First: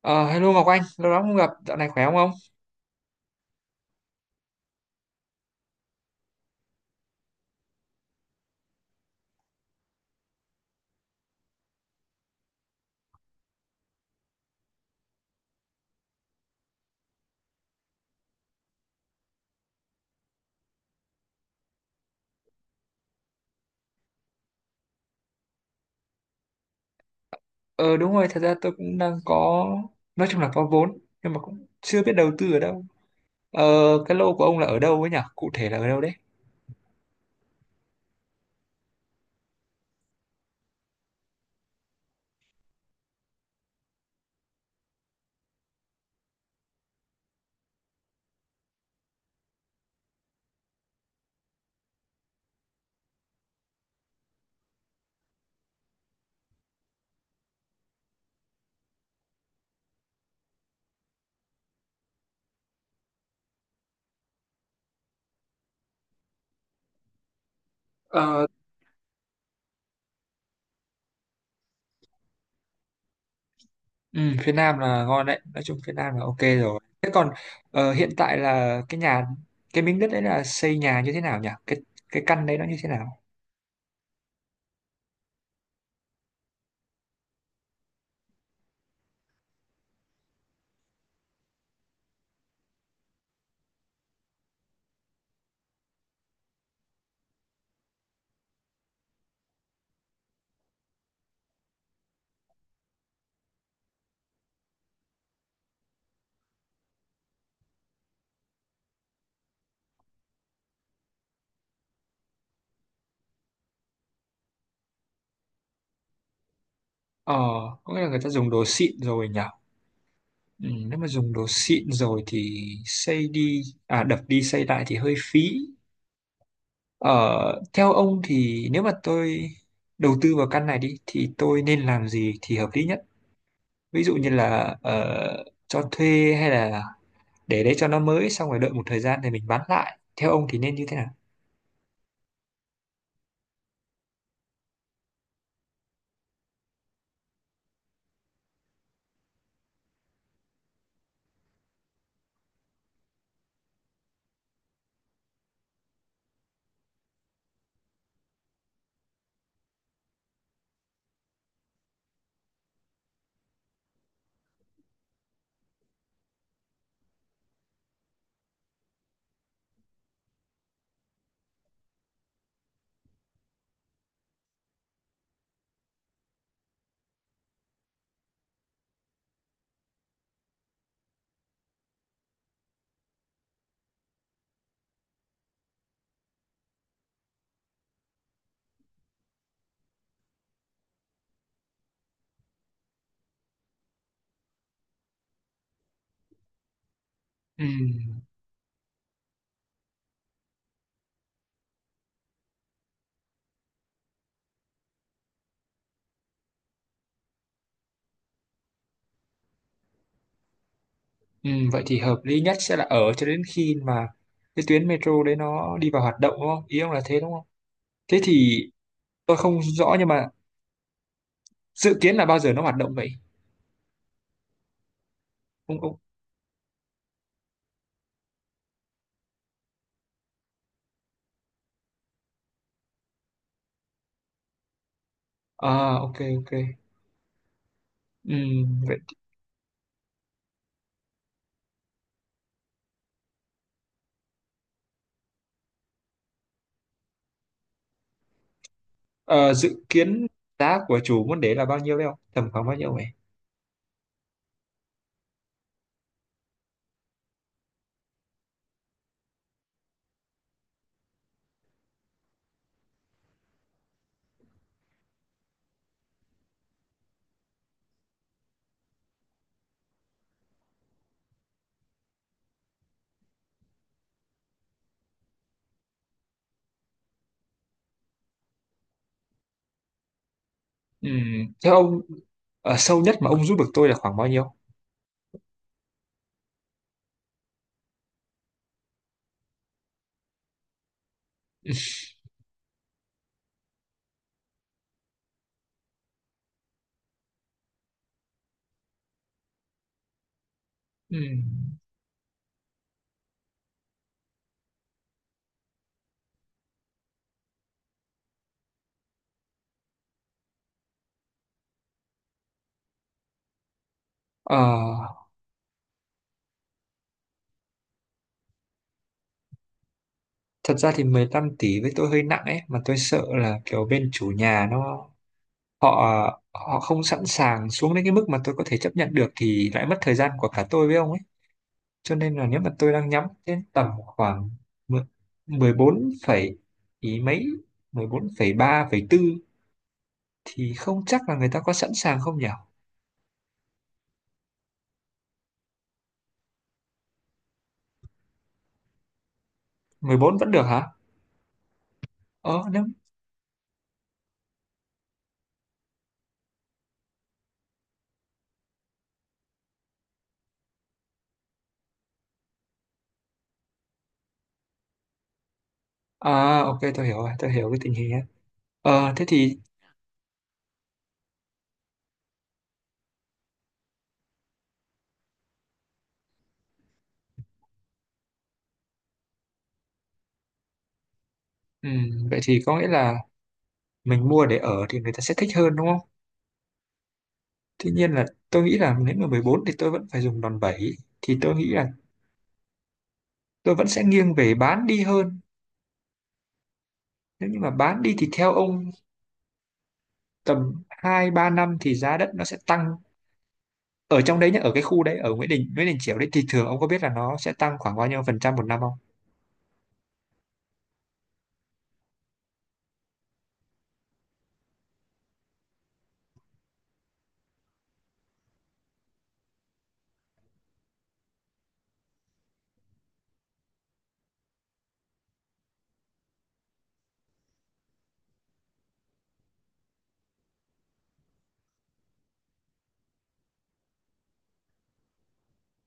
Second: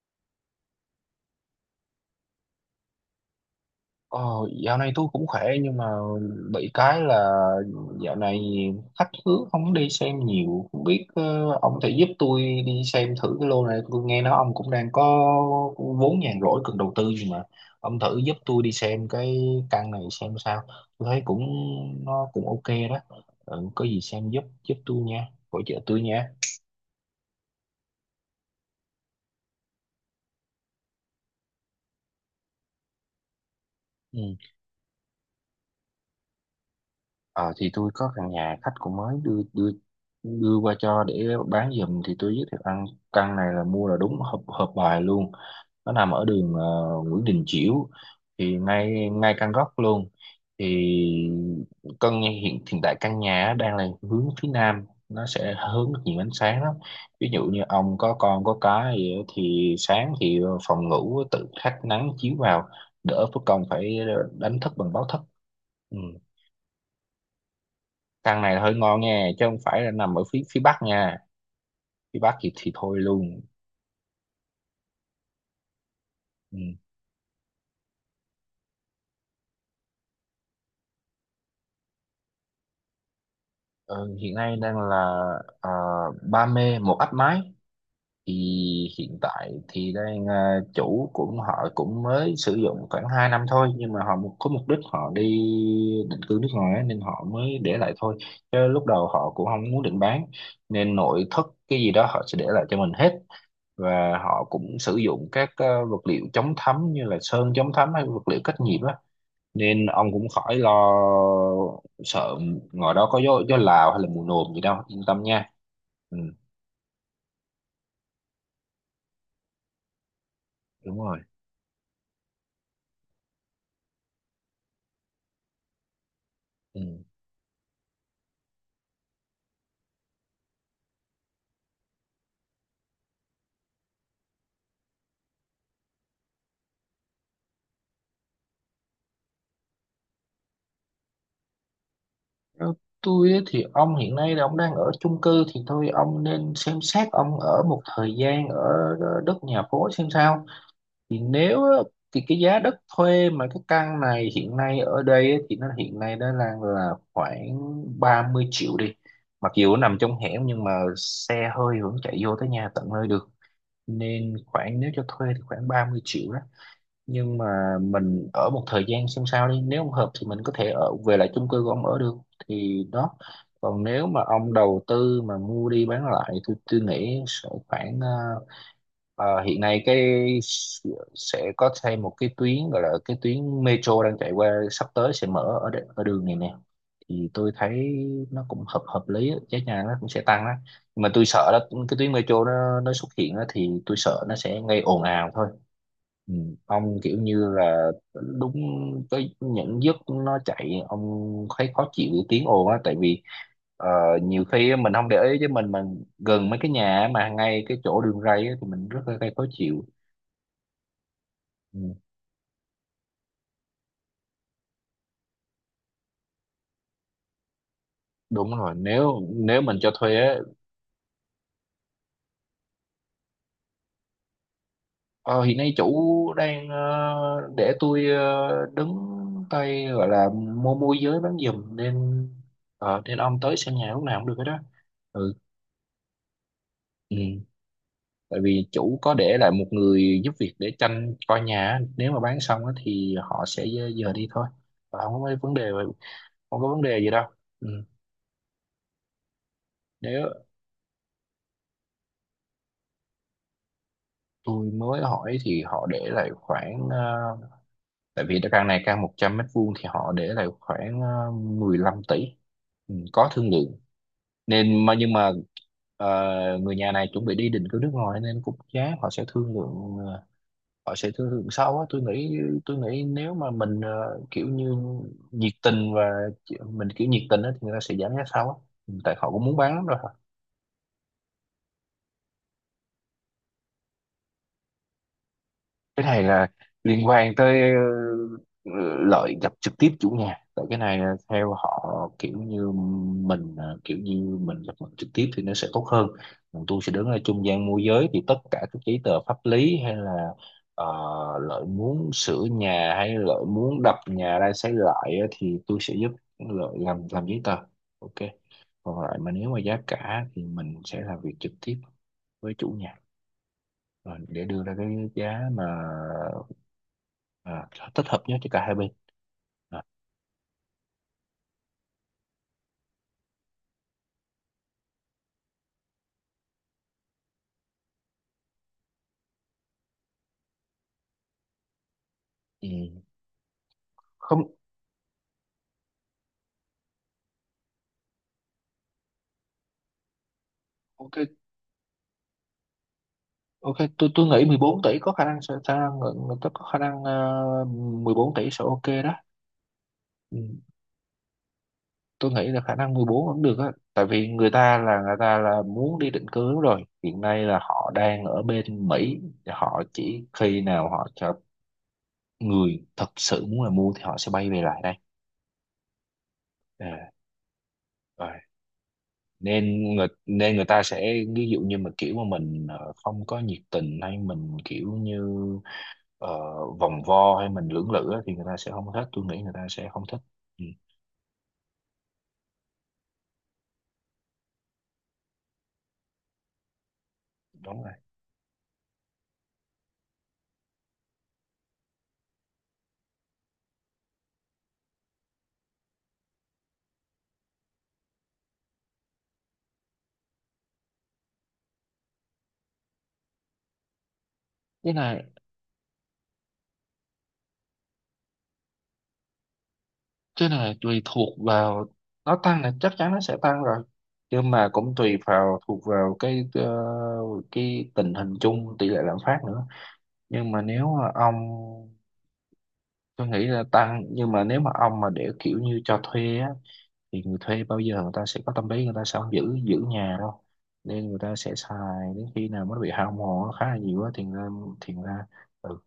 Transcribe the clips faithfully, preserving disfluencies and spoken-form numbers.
Ờ, Hello Ngọc Anh, lâu lắm không gặp, dạo này khỏe không ông? Ờ, Dạo này tôi cũng khỏe nhưng mà bị cái là dạo này khách hứa không đi xem nhiều, không biết ờ, ông thể giúp tôi đi xem thử cái lô này. Tôi nghe nói ông cũng đang có vốn nhàn rỗi cần đầu tư gì mà, ông thử giúp tôi đi xem cái căn này xem sao. Tôi thấy cũng nó cũng ok đó. Ừ, có gì xem giúp giúp tôi nha, hỗ trợ tôi nha. Ờ, đúng rồi, thật ra tôi cũng đang có, nói chung là có vốn, nhưng mà cũng chưa biết đầu tư ở đâu. Ờ, cái lô Ừ. của ông là ở đâu ấy nhỉ? Cụ thể là ở đâu đấy? Ờ thì tôi có căn nhà khách cũng mới đưa đưa đưa qua cho để bán giùm, thì tôi giới thiệu ăn. Căn này là mua là đúng hợp hợp bài luôn. Nó nằm ở đường ờ, Nguyễn Đình Chiểu, thì ngay ngay căn góc luôn. Thì căn nhà- hiện hiện tại căn nhà á đang là hướng phía Nam, nó sẽ hướng được nhiều ánh sáng lắm. Ví dụ như ông có con có cái gì á thì sáng thì phòng ngủ tự thác nắng chiếu vào, đỡ phải công phải đánh thức bằng báo thức. Ừ. Căn Ờ. này là hơi ngon nha, chứ không phải là nằm ở phía phía Bắc nha. Phía Bắc thì thì thôi luôn. Ừ, phía Nam là ngon đấy, nói chung phía Nam là ok Ừ. rồi. Thế còn ờ, hiện tại là cái nhà, cái miếng đất đấy là xây nhà như thế nào nhỉ? Cái cái căn đấy nó như thế nào? Ờ, Hiện nay đang là ờ, Ba Mê một áp mái. Thì hiện tại thì đang ờ, chủ cũng họ cũng mới sử dụng khoảng hai năm thôi, nhưng mà họ mục- có mục đích họ đi định cư nước ngoài á, nên họ mới để lại thôi. Chứ lúc đầu họ cũng không muốn định bán. Nên nội thất cái gì đó họ sẽ để lại cho mình hết. Và họ cũng sử dụng các ờ, vật liệu chống thấm như là sơn chống thấm hay vật liệu cách nhiệt á, nên ông cũng khỏi lo sợ ngoài đó có gió, gió Lào hay là mùa nồm gì đâu, yên tâm nha. Ừ. Ờ, có nghĩa là người ta dùng đồ xịn rồi nhỉ? Ừ, nếu Đúng mà rồi. dùng đồ xịn rồi thì xây đi, à đập đi xây lại thì hơi phí. Ừ. Ờ, Theo ông thì nếu mà tôi đầu tư vào căn này đi thì tôi nên làm gì thì hợp lý nhất? Ví dụ như là ờ, cho thuê hay là để đấy cho nó mới xong rồi đợi một thời gian thì mình bán lại. Theo ông thì nên như thế nào? Theo tôi á thì ông hiện nay là ông đang ở chung cư, thì thôi ông nên xem xét ông ở một thời gian ở ờ, đất nhà phố xem sao. Thì nếu á, thì cái giá đất thuê mà cái căn này hiện nay ở đây á, thì nó hiện nay nó đang là khoảng ba mươi triệu đi. Mặc dù nó nằm trong hẻm nhưng mà xe hơi vẫn chạy vô tới nhà tận nơi được. Nên khoảng nếu cho thuê thì khoảng ba mươi triệu đó. Nhưng mà mình ở một thời gian xem sao đi, nếu không hợp thì mình có thể ở về lại chung cư của ông ở được, thì đó. Còn nếu mà ông đầu tư mà mua đi bán lại thì tôi nghĩ sẽ khoảng ờ, Ờ, hiện nay cái sẽ có thêm một cái tuyến gọi là cái tuyến metro đang chạy qua, sắp tới sẽ mở ở đ- ở đường này nè. Thì tôi thấy nó cũng hợp hợp lý á, giá nhà nó cũng sẽ tăng đó. Nhưng mà tôi sợ đó, cái tuyến metro nó nó xuất hiện á, thì tôi sợ nó sẽ gây ồn ào thôi. Ừ. Ông kiểu như là Ừm, đúng cái những giấc nó chạy ông thấy khó chịu cái tiếng ồn á, tại vì Ờ, nhiều khi á, mình không để ý chứ mình mình gần mấy cái nhà mà ngay cái chỗ đường ray á, thì mình rất là gây khó chịu. ừm, vậy Ừ. thì hợp lý nhất sẽ là ở cho đến khi mà cái tuyến metro đấy nó đi vào hoạt động đúng không? Ý ông là thế đúng không? Thế Đúng thì rồi. nếu tôi không nếu mình cho rõ nhưng thuê mà á, dự kiến là bao giờ nó hoạt động vậy? ờ, hiện nay Ông, ông. chủ đang ờ, để tôi ờ, đứng tay gọi là mua môi giới bán giùm nên. Ờ, nên ông tới xem nhà lúc nào cũng được hết đó. Ừ. À, ok, ok. Ừ. Tại vì Ừm, vậy. chủ có để lại một người giúp việc để tranh coi nhà á. Nếu mà bán xong á, thì họ sẽ ờ, giờ đi thôi. Và không có vấn đề không có vấn đề gì đâu. Ừ. Ờ, dự kiến Nếu giá của chủ môn đế là bao nhiêu đấy không? Tầm khoảng bao nhiêu vậy? tôi mới hỏi thì họ để lại khoảng ờ, tại vì căn này căn một trăm mét vuông thì họ để lại khoảng ờ, mười lăm tỷ. Ừ, có thương lượng. Nên mà nhưng mà ờ, người nhà này chuẩn bị đi định cư nước ngoài nên cũng giá họ sẽ thương lượng ờ, họ sẽ thương lượng sau á tôi nghĩ. Tôi nghĩ nếu mà mình ờ, kiểu như nhiệt tình, và chị- mình kiểu nhiệt tình á thì người ta sẽ giảm giá sau á. Ừ, tại họ cũng muốn bán lắm rồi. Ừm, Theo ông, ờ, sâu nhất mà ông giúp được tôi là khoảng bao nhiêu? Cái này là liên quan tới ờ, lợi gặp trực tiếp chủ nhà, tại cái này là theo họ, kiểu như mình ờ, kiểu như mình gặp mặt trực tiếp thì nó sẽ tốt hơn. Còn tôi sẽ đứng ở trung gian môi giới, thì tất cả các giấy tờ pháp lý hay là ờ, lợi Ừm, muốn sửa nhà hay lợi muốn đập nhà ra xây lại á, thì tôi sẽ giúp lợi làm làm giấy tờ. Ok. Còn lại mà nếu mà giá cả thì mình sẽ làm việc trực tiếp với chủ nhà, rồi để ờ, đưa ra cái giá mà à, thích hợp nhất cho cả hai bên. à, Thật ra thì mười lăm tỷ với tôi hơi nặng ấy, mà tôi sợ là kiểu bên chủ nhà nó họ họ không sẵn sàng xuống đến cái mức mà tôi có thể chấp nhận được thì lại mất thời gian của cả tôi với ông ấy. Cho nên là nếu ừ. mà tôi đang nhắm đến tầm Không. khoảng mười- mười bốn phẩy ý mấy, mười bốn phẩy phẩy ba phẩy tư. Thì không Ok. chắc là người ta có sẵn sàng không nhỉ? Ok, tôi tôi nghĩ mười bốn tỷ có khả năng sẽ khả người người ta có khả năng ờ, mười bốn tỷ sẽ ok đó. Mười bốn Ừ, vẫn được hả? tôi nghĩ là Ờ, khả nếu... năng mười bốn vẫn được á, tại vì người ta là người ta là muốn đi định cư rồi, hiện nay là họ đang ở bên Mỹ. Họ chỉ khi nào họ cho người thật sự muốn là mua thì họ sẽ bay về lại đây. À, ok, tôi à, hiểu rồi, tôi hiểu cái tình hình ấy. Rồi. Ờ, thế thì, nên người Nên người ta sẽ ví dụ như mà kiểu mà mình ờ, không có nhiệt tình hay mình kiểu như ờ, vòng vo hay mình lưỡng lự á, thì người ta sẽ không thích. Tôi nghĩ người ta sẽ không thích. Ừ, ừm, vậy thì có nghĩa là mình mua để ở thì người ta sẽ thích hơn đúng không? đúng Tuy rồi. nhiên là tôi nghĩ là nếu mà mười bốn thì tôi vẫn phải dùng đòn bẩy. Thì tôi nghĩ là tôi vẫn sẽ nghiêng về bán đi hơn. Nếu như mà bán đi thì theo ông tầm hai ba năm thì giá đất nó sẽ tăng. Ở trong đấy nhá, ở cái cái khu đấy, này ở Nguyễn Đình, Nguyễn Đình Chiểu đấy thì thường ông có biết là nó sẽ tăng khoảng bao nhiêu phần trăm một năm không? cái này tùy thuộc vào, nó tăng là chắc chắn nó sẽ tăng rồi. Nhưng mà cũng tùy vào thuộc vào cái ờ, cái tình hình chung, tỷ lệ lạm phát nữa. Nhưng mà nếu mà ông tôi nghĩ là tăng, nhưng mà nếu mà ông mà để kiểu như cho thuê á thì người thuê bao giờ người ta sẽ có tâm lý, người ta sẽ không giữ giữ nhà đâu. Nên người ta sẽ xài đến khi nào mới bị hao mòn nó khá là nhiều á thì ra thì ra. Ừ.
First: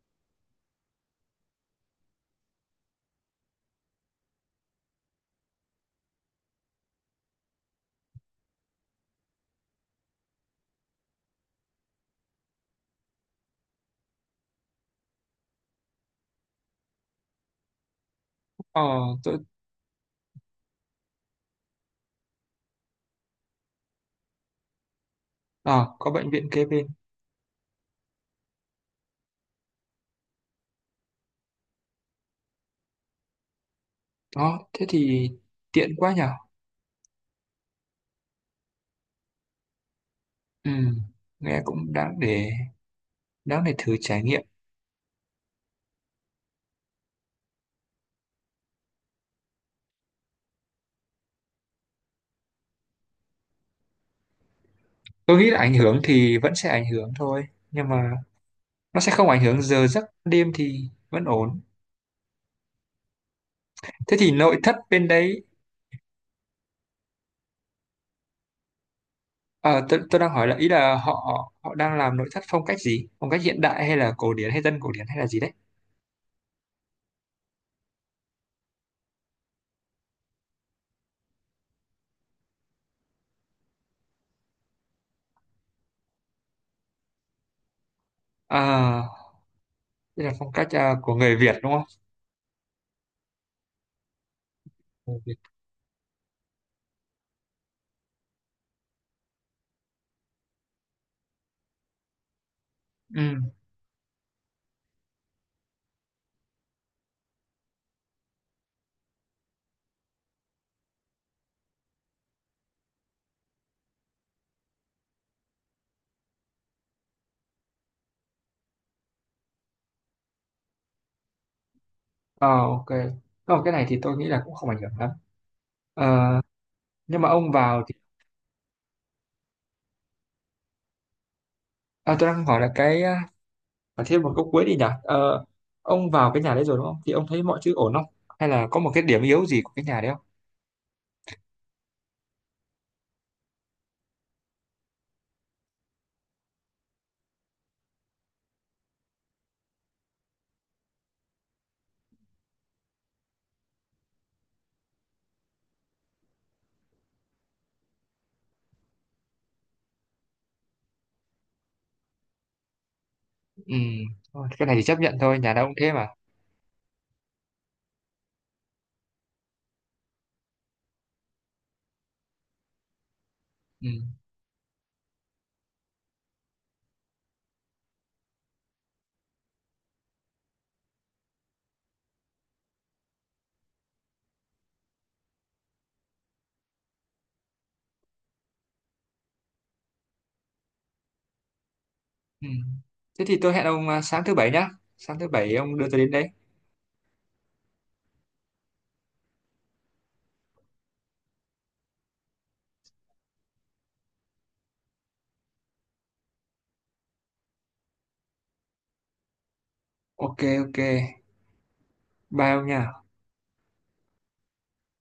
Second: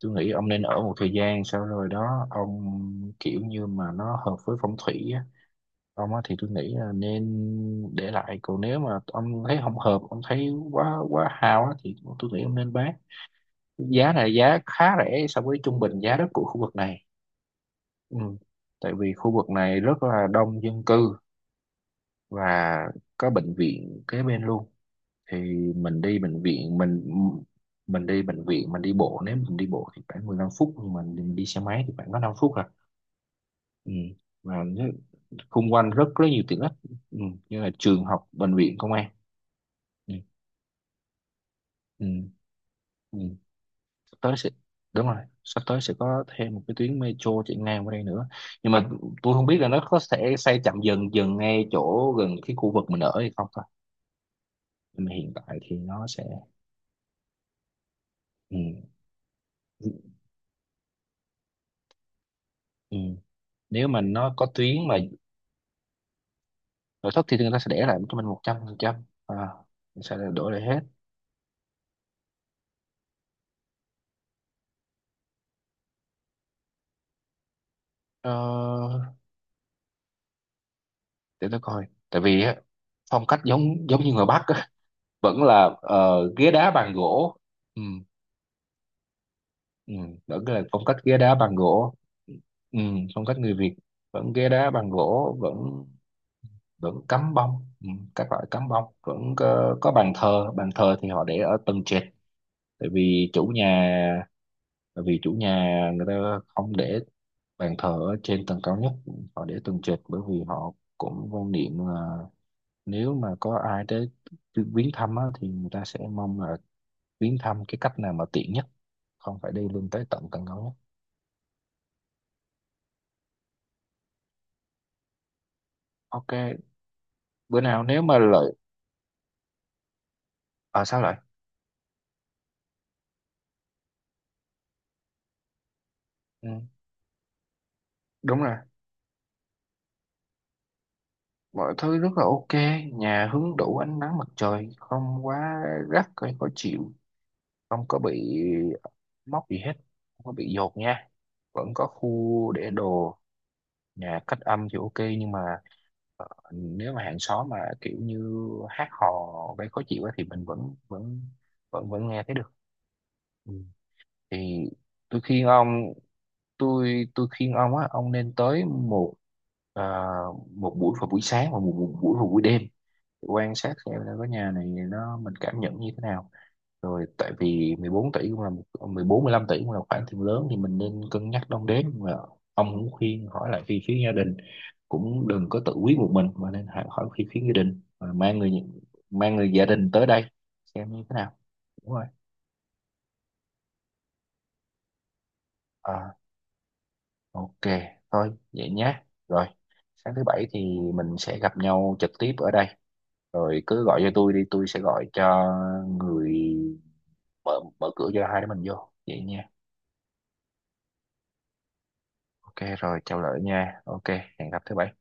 Tôi nghĩ ông nên ở một thời gian sau rồi đó ông, kiểu như mà nó hợp với phong thủy á ông á thì tôi nghĩ là nên để lại. Còn nếu mà ông thấy không hợp, ông thấy quá quá hao á thì tôi nghĩ ông nên bán. Giá này giá khá rẻ so với trung bình giá đất của khu vực này. Ừ. Ờ, Tại vì khu tôi, vực này rất là đông dân cư, và có bệnh viện kế bên luôn. Thì ờ, mình có đi bệnh bệnh viện kế viện bên. mình mình đi bệnh viện, mình đi bộ nếu mình đi bộ thì khoảng mười lăm phút, nhưng mà mình đi xe máy thì khoảng có năm phút à. Ừ. Và Đó, nó- thế thì xung quanh tiện rất quá rất nhở. nhiều tiện ích. Ừ. Như là trường học, bệnh viện, công an. Ừ. Ừ, nghe cũng Ừ. đáng để Ừ. đáng để thử Sắp trải tới nghiệm. sẽ đúng rồi, sắp tới sẽ có thêm một cái tuyến metro chạy ngang qua đây nữa. Nhưng mà tôi không biết là nó có sẽ xây chậm dần dần ngay chỗ gần cái khu vực mình ở hay không thôi. Nhưng mà hiện Tôi nghĩ là tại ảnh thì hưởng nó sẽ. thì vẫn sẽ ảnh hưởng thôi, nhưng mà Ừ. nó sẽ không ảnh hưởng giờ giấc đêm thì vẫn ổn. Ừ. Nếu mà Thế thì nó có nội thất tuyến mà bên đấy, nội thất, thì người ta sẽ để lại cho mình một trăm phần trăm. à, ờ, tôi, mình sẽ tôi đang hỏi đổi là lại ý hết. là họ họ đang làm nội thất phong cách gì? Phong cách hiện đại hay là cổ điển hay dân cổ điển hay là gì đấy? ờ, để tôi coi tại vì á, phong cách giống giống như người Bắc á, vẫn là ờ, ghế đá bàn gỗ. Ừ. À, Ừ. đây là Vẫn phong là cách phong à, cách của ghế đá người bàn Việt đúng không? gỗ. Ừ, phong cách người Việt, vẫn ghế đá bàn Người gỗ, Việt. vẫn vẫn cắm bông. Ừ, các loại cắm bông vẫn có, có bàn thờ bàn thờ thì họ để ở tầng trệt, tại vì Ừ, chủ nhà. Bởi vì chủ nhà người ta không để bàn thờ ở trên tầng cao nhất. Họ để tầng trệt bởi vì họ cũng quan niệm là, nếu mà có ai tới viếng thăm á, thì người ta sẽ mong là viếng thăm cái cách nào mà tiện nhất, không phải đi lên tới tận tầng cao nhất. ờ, ok. Còn cái này thì tôi nghĩ là cũng không ảnh hưởng lắm. Ờ, Ok. nhưng mà ông Bữa vào nào thì nếu mà lợi. À sao lại. à, tôi đang hỏi là cái ờ, và thêm một câu cuối đi nhỉ. Ờ, ông vào cái Ừ. nhà đấy rồi đúng không thì ông thấy mọi thứ ổn không Đúng hay rồi. là có một cái điểm yếu gì của cái nhà đấy không? Mọi thứ rất là ok. Nhà hứng đủ ánh nắng mặt trời, không quá gắt hay khó chịu. Không có bị móc gì hết. Không có bị dột nha. Vẫn có khu để đồ. Nhà cách âm thì ok, nhưng mà ờ, nếu mà hàng xóm mà kiểu như hát hò gây khó chịu á thì mình vẫn vẫn vẫn vẫn nghe thấy được. Ừ. Ừ, thôi, Thì cái này thì chấp nhận tôi thôi khuyên nhà đó ông thế ông, mà. tôi tôi khuyên ông á, ông nên tới một à, một buổi vào buổi sáng và một, một buổi vào buổi đêm, để quan sát Ừ. xem là cái nhà này nó mình cảm nhận như thế nào. Rồi tại vì mười bốn tỷ cũng là một, mười bốn mười lăm tỷ cũng là khoản tiền lớn, thì mình nên cân nhắc đong đếm mà. Ông cũng khuyên hỏi lại phía phía gia đình, cũng đừng có tự quyết một mình mà nên hỏi hỏi phía phía gia đình. Mà mang người mang người gia đình tới đây xem như thế nào. Đúng rồi. Ừ. Thế thì tôi hẹn ông à, sáng thứ Bảy nhá, sáng thứ Bảy ông đưa tôi đến đấy. Ok, thôi vậy nhé. Rồi, sáng thứ bảy thì mình sẽ gặp nhau trực tiếp ở đây. Rồi cứ gọi cho tôi đi, tôi sẽ gọi cho người mở mở cửa cho hai đứa mình vô. Vậy nha. Ok, ok, bye Ok, ông nha. rồi chào lỡ nha. Ok, hẹn gặp thứ bảy.